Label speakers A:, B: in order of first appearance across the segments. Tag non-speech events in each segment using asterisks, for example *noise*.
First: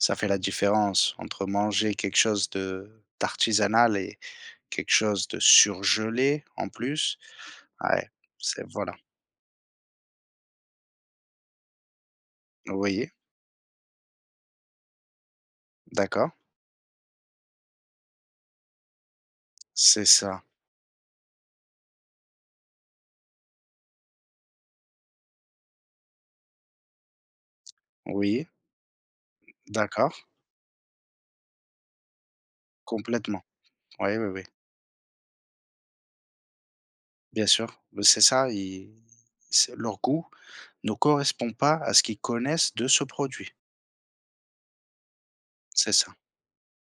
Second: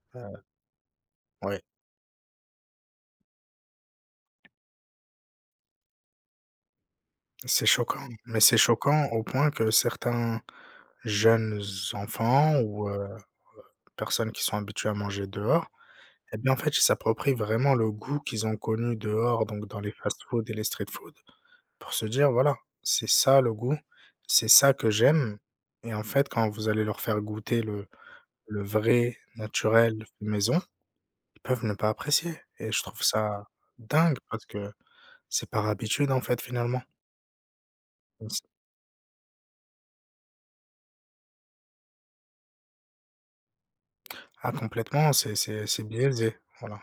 A: Ça fait
B: Heu,
A: la différence, entre
B: oui.
A: manger quelque chose de d'artisanal et quelque chose de surgelé, en plus,
B: C'est
A: ouais,
B: choquant, mais c'est
A: c'est voilà.
B: choquant, au point que certains, jeunes enfants ou heu, heu,
A: Oui.
B: personnes qui sont habituées à manger dehors,
A: D'accord.
B: eh bien en fait ils s'approprient vraiment le goût qu'ils ont connu dehors, donc dans les
A: C'est ça.
B: fast-foods et les street foods, pour se dire: «Voilà, c'est ça le goût. C'est ça que j'aime» et en fait quand vous allez leur faire goûter le
A: Oui.
B: le vrai, naturel,
A: D'accord.
B: maison, ils peuvent ne pas apprécier et je trouve
A: Complètement.
B: ça dingue
A: Ouais, oui, oui.
B: parce que c'est par habitude en fait finalement.
A: Bien sûr, b c'est
B: *unintelligible*
A: ça ils c'est leur goût ne correspond pas à ce qu'ils connaissent de ce produit.
B: Ah complètement c'est c'est c'est
A: C'est ça.
B: biaisé, voilà.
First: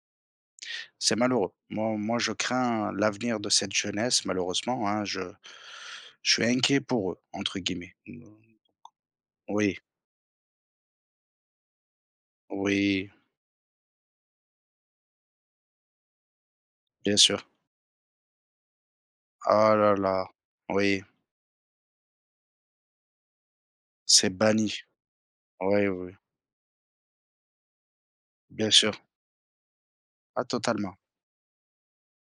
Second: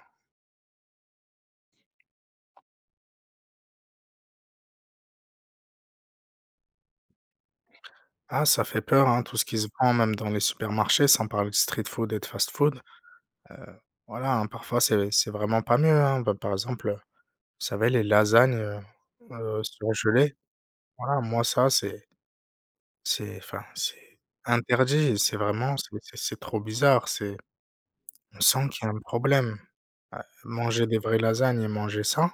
A: C'est malheureux. Moi moi je crains l'avenir de cette jeunesse malheureusement, hein je je suis «inquiet» pour eux, entre guillemets.
B: Ah ça fait peur, hein, tout ce qui se
A: Oui.
B: vend même dans les supermarchés. Sans parler de street food et de fast-food.
A: Oui.
B: Heu, voilà, hein, parfois c'est c'est vraiment pas mieux, hein, bah, par exemple, heu, vous
A: Bien sûr.
B: savez les lasagnes, heu, heu,
A: Ah la la!
B: surgelées,
A: Oui.
B: voilà moi ça, c'est c'est enfin c'est
A: C'est banni.
B: interdit. C'est vraiment
A: Ouais,
B: c'est
A: oui.
B: c'est c'est trop bizarre. C'est on sent
A: Bien
B: qu'il y a un
A: sûr.
B: problème. Heu,
A: Ah
B: manger
A: totalement.
B: des vraies lasagnes et manger ça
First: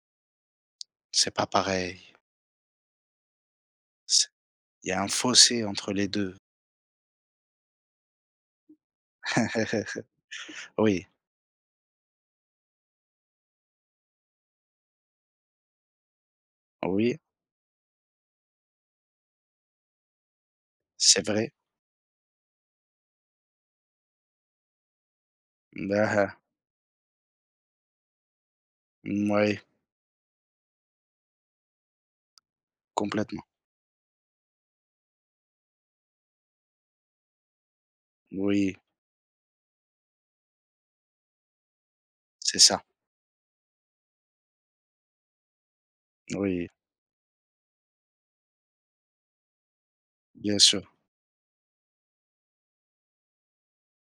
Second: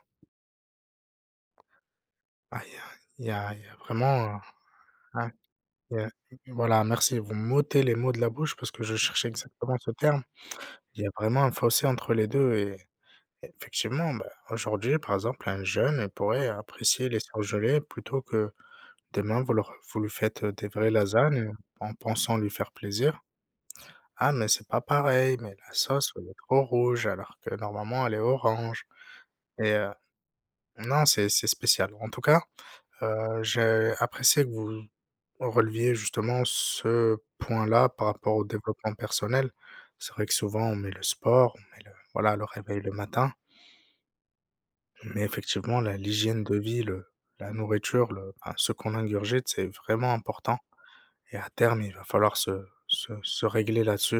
A: C'est pas pareil.
B: bah il y a il y a il y a
A: C
B: vraiment
A: Il y a un
B: un
A: fossé entre
B: ouais,
A: les
B: *unintelligible*
A: 2.
B: et voilà merci vous m'ôtez les mots de la bouche parce que je cherchais exactement ce
A: *chuckles*
B: terme. Il y
A: Oui.
B: a vraiment un fossé entre les 2 et effectivement ben, aujourd'hui par exemple un jeune il pourrait apprécier
A: Oui.
B: les surgelés plutôt que demain vous leur vous lui faites, heu, des vraies
A: C'est
B: lasagnes,
A: vrai.
B: heu, en pensant lui faire plaisir: «Ah mais c'est pas pareil, mais la
A: Bah,
B: sauce elle
A: ah.
B: est trop rouge alors que normalement elle est orange»
A: Mouais.
B: et heu, non c'est c'est spécial. En tout cas, heu,
A: Complètement.
B: j'ai apprécié que vous vous releviez justement ce point-là par rapport au
A: Oui.
B: développement personnel. C'est vrai que souvent on met le sport on met le voilà le
A: C'est
B: réveil
A: ça.
B: le matin mais effectivement la l'hygiène de
A: Oui.
B: vie le la nourriture le enfin ce qu'on ingurgite c'est vraiment important
A: Bien sûr.
B: et à terme il va falloir se se se régler là-dessus.